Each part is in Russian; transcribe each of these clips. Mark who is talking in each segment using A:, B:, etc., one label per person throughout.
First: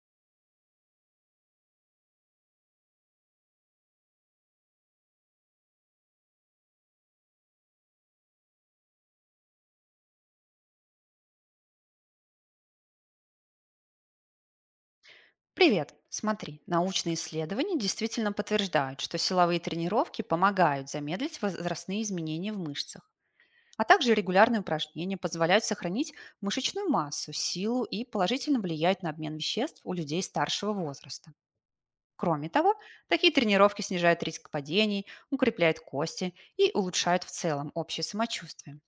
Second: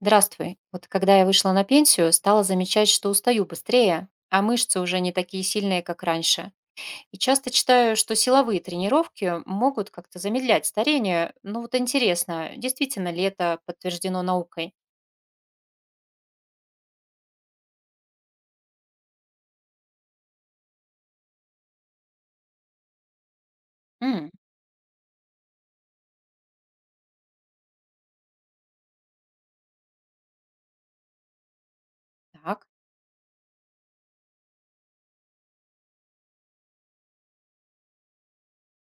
A: Здравствуй. Вот когда я вышла на пенсию, стала замечать, что устаю быстрее, а мышцы уже не такие сильные, как раньше. И часто читаю, что силовые тренировки могут как-то замедлять старение. Ну вот интересно, действительно ли это подтверждено наукой?
B: Привет! Смотри, научные исследования действительно подтверждают, что силовые тренировки помогают замедлить возрастные изменения в мышцах. А также
A: М,
B: регулярные упражнения позволяют сохранить мышечную массу, силу и положительно влияют на обмен веществ у людей старшего возраста. Кроме
A: так.
B: того, такие тренировки снижают риск падений, укрепляют кости и улучшают в целом общее самочувствие.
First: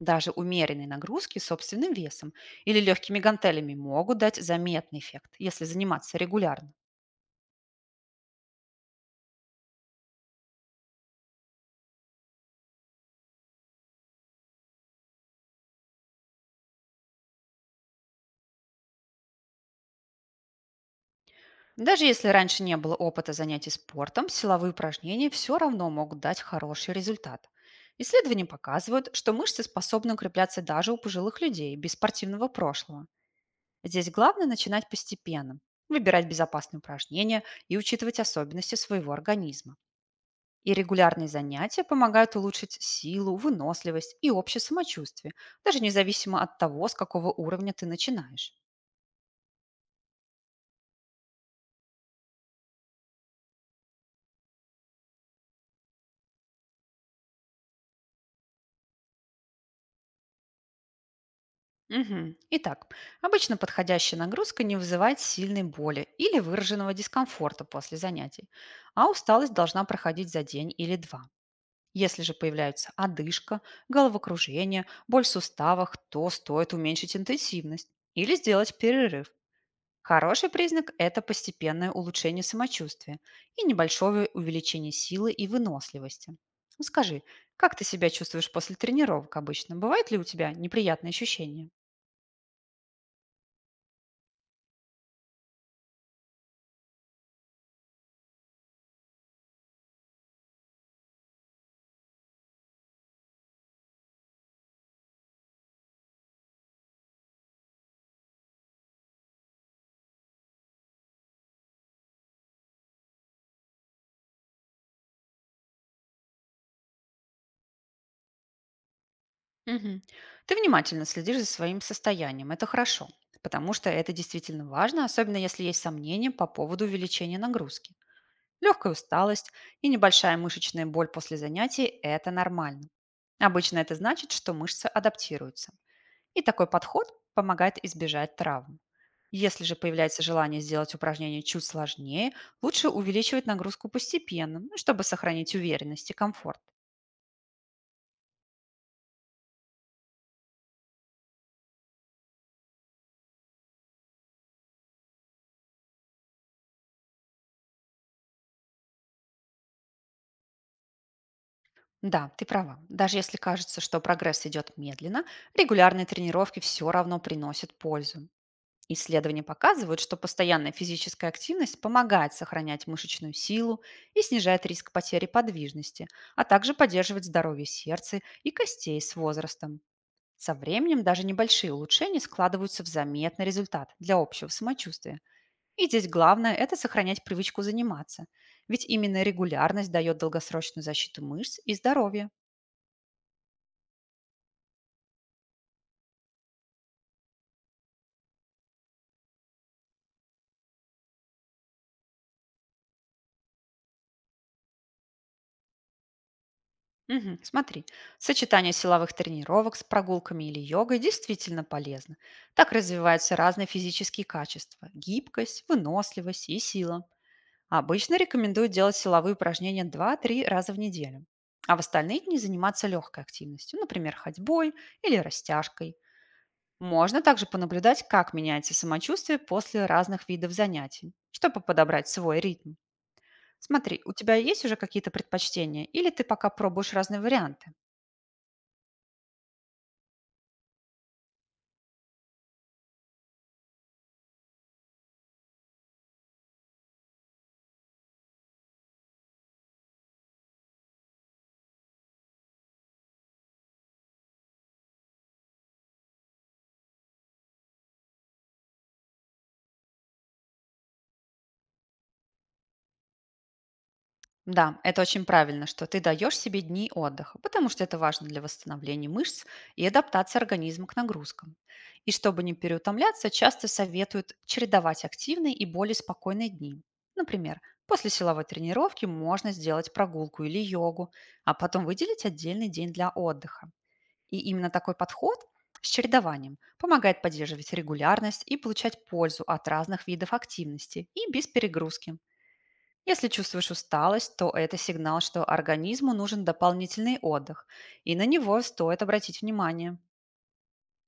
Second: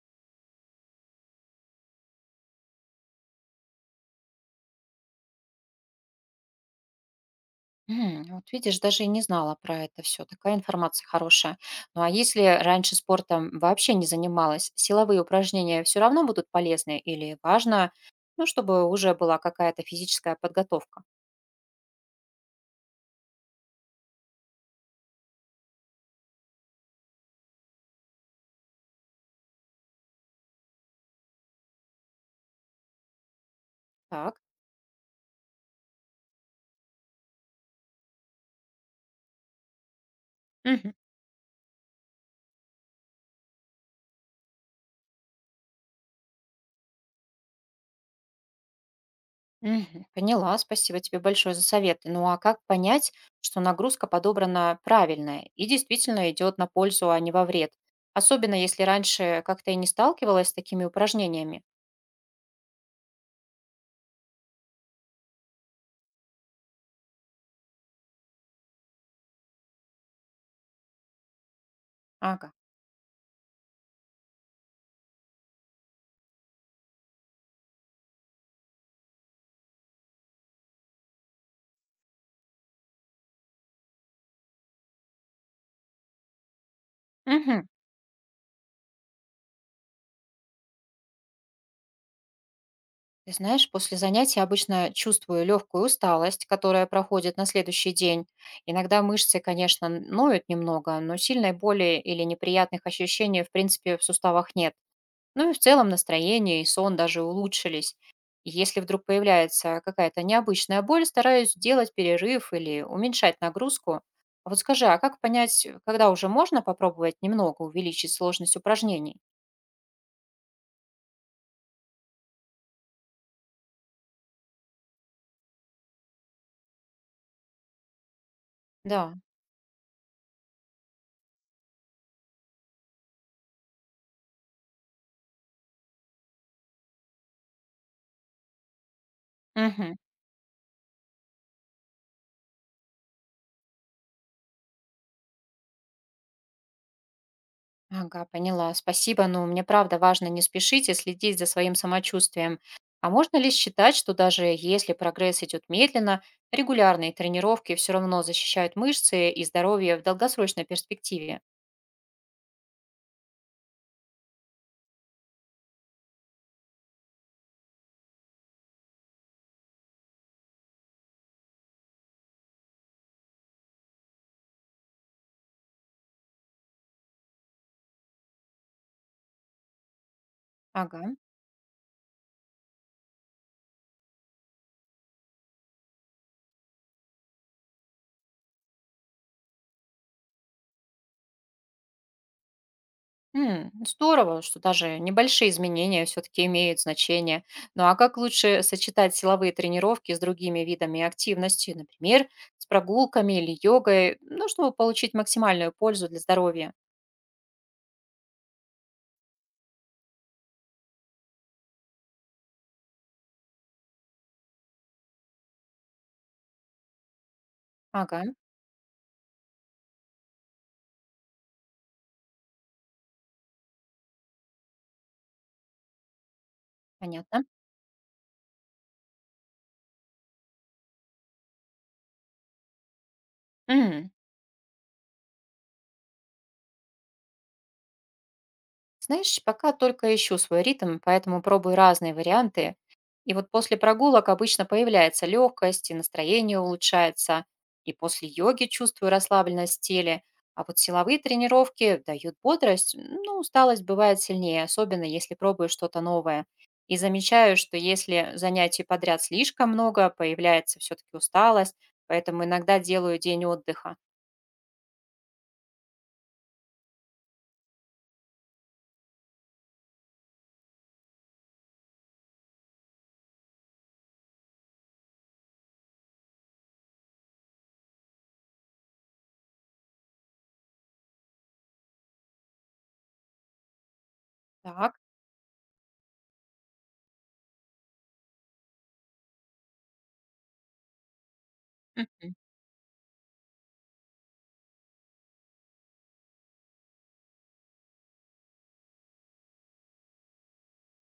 B: Даже умеренные нагрузки собственным весом или легкими гантелями могут дать заметный эффект, если заниматься регулярно.
A: М, вот видишь, даже и не знала про это все. Такая информация хорошая. Ну а если раньше спортом вообще не занималась, силовые упражнения все равно будут полезны или важно, ну, чтобы уже была какая-то физическая подготовка?
B: Даже если раньше не было опыта занятий спортом, силовые упражнения все равно могут дать хороший результат. Исследования показывают, что мышцы способны укрепляться даже у пожилых людей без спортивного прошлого. Здесь
A: Так.
B: главное начинать постепенно, выбирать безопасные упражнения и учитывать особенности своего организма. И
A: Мгм.
B: регулярные занятия помогают улучшить силу, выносливость и общее самочувствие, даже независимо от того, с какого уровня ты начинаешь.
A: Мгм. Поняла, спасибо тебе большое за советы. Ну а как понять, что нагрузка подобрана правильная и действительно идет на пользу, а не во вред? Особенно если раньше как-то и не сталкивалась с такими упражнениями.
B: Мгм. Итак, обычно подходящая нагрузка не вызывает сильной боли или выраженного дискомфорта после занятий, а усталость должна проходить за день или два. Если же
A: Ага.
B: появляются одышка, головокружение, боль в суставах, то стоит уменьшить интенсивность или сделать перерыв. Хороший признак — это постепенное улучшение самочувствия и небольшое увеличение силы и выносливости. Ну, скажи,
A: Мгм.
B: как ты себя чувствуешь после тренировок обычно? Бывают ли у тебя неприятные ощущения?
A: Ты знаешь, после занятий обычно чувствую легкую усталость, которая проходит на следующий день. Иногда мышцы, конечно, ноют немного, но сильной боли или неприятных ощущений, в принципе, в суставах нет. Ну и в целом настроение и сон даже улучшились. И если вдруг появляется какая-то необычная боль, стараюсь делать перерыв или уменьшать нагрузку. А вот скажи, а как понять, когда уже можно попробовать немного увеличить сложность упражнений?
B: Мгм. Ты внимательно следишь за своим состоянием. Это хорошо, потому что это действительно важно, особенно если есть сомнения по поводу увеличения нагрузки. Легкая
A: Да.
B: усталость и небольшая мышечная боль после занятий — это нормально. Обычно это значит, что мышцы адаптируются. И такой подход помогает избежать травм. Если же
A: Мгм.
B: появляется желание сделать упражнение чуть сложнее, лучше увеличивать нагрузку постепенно, ну, чтобы сохранить уверенность и комфорт.
A: Ага, поняла. Спасибо, но мне правда важно не спешить и следить за своим самочувствием. А можно ли считать, что даже если прогресс идет медленно, регулярные тренировки все равно защищают мышцы и здоровье в долгосрочной перспективе?
B: Да, ты права. Даже если кажется, что прогресс идет медленно, регулярные тренировки все равно приносят пользу. Исследования показывают, что постоянная физическая активность помогает сохранять мышечную силу и снижает риск потери подвижности, а также поддерживает здоровье сердца и костей с возрастом. Со
A: Ага.
B: временем даже небольшие улучшения складываются в заметный результат для общего самочувствия. И здесь главное — это сохранять привычку заниматься, ведь именно регулярность дает долгосрочную защиту мышц и здоровья.
A: Здорово, что даже небольшие изменения все-таки имеют значение. Ну а как лучше сочетать силовые тренировки с другими видами активности, например, с прогулками или йогой, ну, чтобы получить максимальную пользу для здоровья?
B: Мгм. Смотри, сочетание силовых тренировок с прогулками или йогой действительно полезно. Так развиваются разные физические качества — гибкость, выносливость и сила. А обычно
A: Ага,
B: рекомендуют делать силовые упражнения 2-3 раза в неделю, а в остальные дни заниматься легкой активностью, например, ходьбой или растяжкой. Можно
A: понятно.
B: также понаблюдать, как меняется самочувствие после разных видов занятий, чтобы подобрать свой ритм. Смотри,
A: М.
B: у тебя есть уже какие-то предпочтения или ты пока пробуешь разные варианты?
A: Знаешь, пока только ищу свой ритм, поэтому пробую разные варианты. И вот после прогулок обычно появляется легкость, и настроение улучшается. И после йоги чувствую расслабленность в теле. А вот силовые тренировки дают бодрость, но усталость бывает сильнее, особенно если пробую что-то новое. И замечаю, что если занятий подряд слишком много, появляется все-таки усталость, поэтому иногда делаю день отдыха.
B: Да, это очень правильно, что ты даешь себе дни отдыха, потому что это важно для восстановления мышц и адаптации организма к нагрузкам. И чтобы не переутомляться, часто советуют чередовать активные и более спокойные дни. Например, после силовой тренировки можно сделать прогулку или йогу, а потом выделить отдельный день для отдыха. И именно такой
A: Так.
B: подход с чередованием помогает поддерживать регулярность и получать пользу от разных видов активности и без перегрузки.
A: Мгм.
B: Если чувствуешь усталость, то это сигнал, что организму нужен дополнительный отдых, и на него стоит обратить внимание.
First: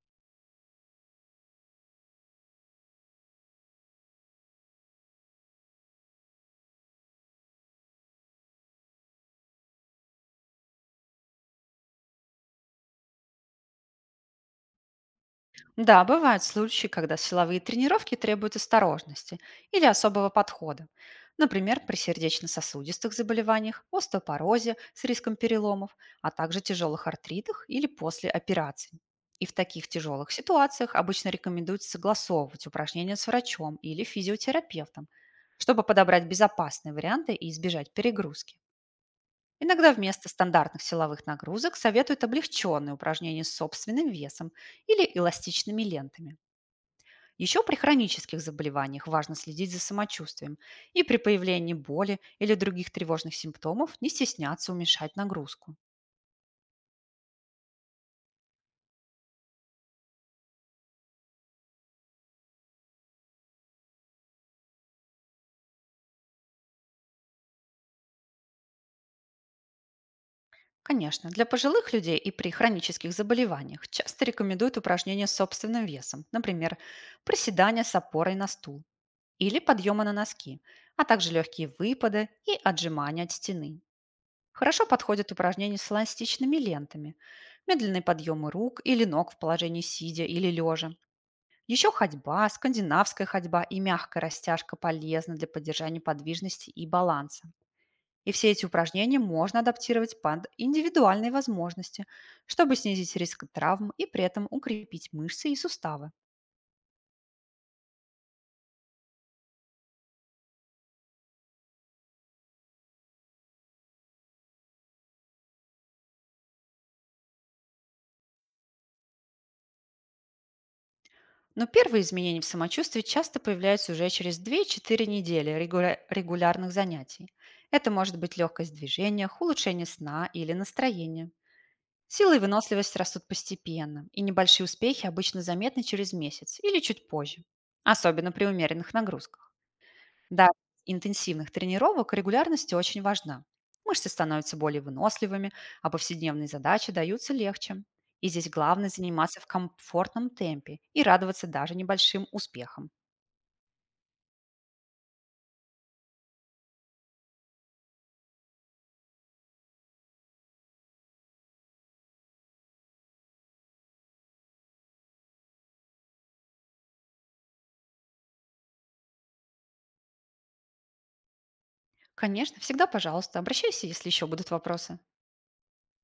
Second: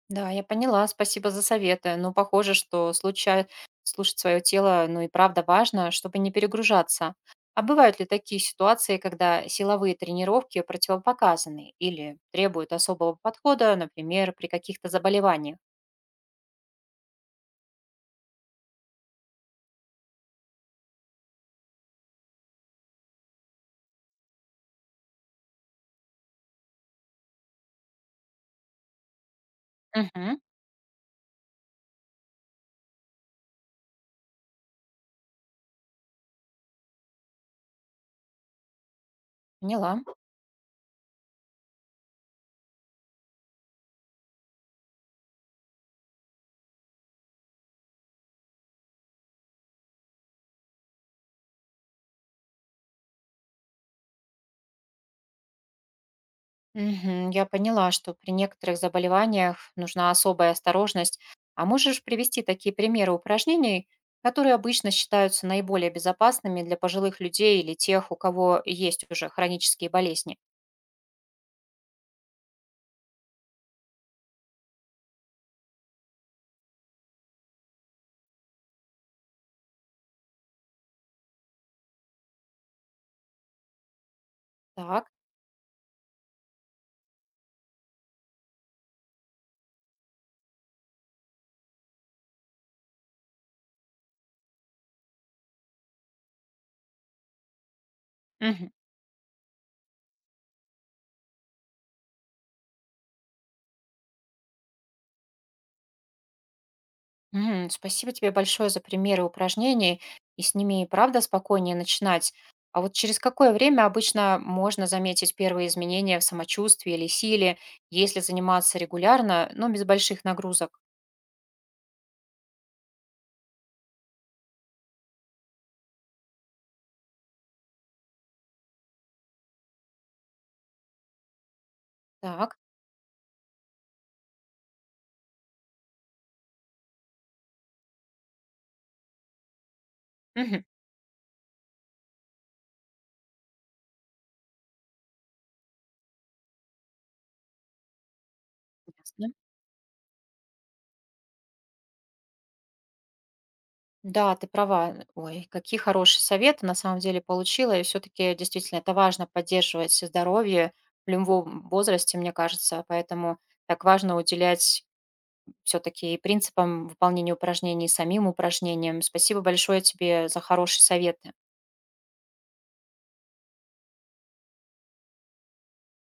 A: Да, я поняла. Спасибо за советы. Но похоже, что случай слушать свое тело, ну и правда важно, чтобы не перегружаться. А бывают ли такие ситуации, когда силовые тренировки противопоказаны или требуют особого подхода, например, при каких-то заболеваниях?
B: Да, бывают случаи, когда силовые тренировки требуют осторожности или особого подхода. Например, при сердечно-сосудистых заболеваниях, остеопорозе с риском переломов, а также тяжелых артритах или после операций. И в таких тяжелых
A: Угу,
B: ситуациях обычно рекомендуется согласовывать упражнения с врачом или физиотерапевтом, чтобы подобрать безопасные варианты и избежать перегрузки. Иногда
A: поняла.
B: вместо стандартных силовых нагрузок советуют облегченные упражнения с собственным весом или эластичными лентами. Еще при хронических заболеваниях важно следить за самочувствием и при появлении боли или других тревожных симптомов не стесняться уменьшать нагрузку.
A: Мгм. Я поняла, что при некоторых заболеваниях нужна особая осторожность. А можешь привести такие примеры упражнений, которые обычно считаются наиболее безопасными для пожилых людей или тех, у кого есть уже хронические болезни?
B: Конечно, для пожилых людей и при хронических заболеваниях часто рекомендуют упражнения с собственным весом, например, приседания с опорой на стул или подъемы на носки, а также легкие выпады и отжимания от стены. Хорошо
A: Так.
B: подходят упражнения с эластичными лентами, медленные подъемы рук или ног в положении сидя или лежа, еще ходьба, скандинавская ходьба и мягкая растяжка полезны для поддержания подвижности и баланса. И все эти
A: Мгм.
B: упражнения можно адаптировать под индивидуальные возможности, чтобы снизить риск травм и при этом укрепить мышцы и суставы.
A: Мгм. Спасибо тебе большое за примеры упражнений, и с ними и правда спокойнее начинать. А вот через какое время обычно можно заметить первые изменения в самочувствии или силе, если заниматься регулярно, но без больших нагрузок?
B: Но первые изменения в самочувствии часто появляются уже через 2-4 недели регулярных занятий. Это может быть легкость в движениях, улучшение сна или настроения. Сила и
A: Так.
B: выносливость растут постепенно, и небольшие успехи обычно заметны через месяц или чуть позже, особенно при умеренных нагрузках. Да,
A: Мгм.
B: интенсивных тренировок регулярность очень важна. Мышцы становятся более выносливыми, а повседневные задачи даются легче. И здесь главное
A: Ясно.
B: заниматься в комфортном темпе и радоваться даже небольшим успехам.
A: Да, ты права. Ой, какие хорошие советы на самом деле получила. И все-таки действительно это важно поддерживать здоровье в любом возрасте, мне кажется. Поэтому так важно уделять все-таки и принципам выполнения упражнений, и самим упражнениям. Спасибо большое тебе за хорошие советы.
B: Конечно, всегда, пожалуйста, обращайся, если еще будут вопросы.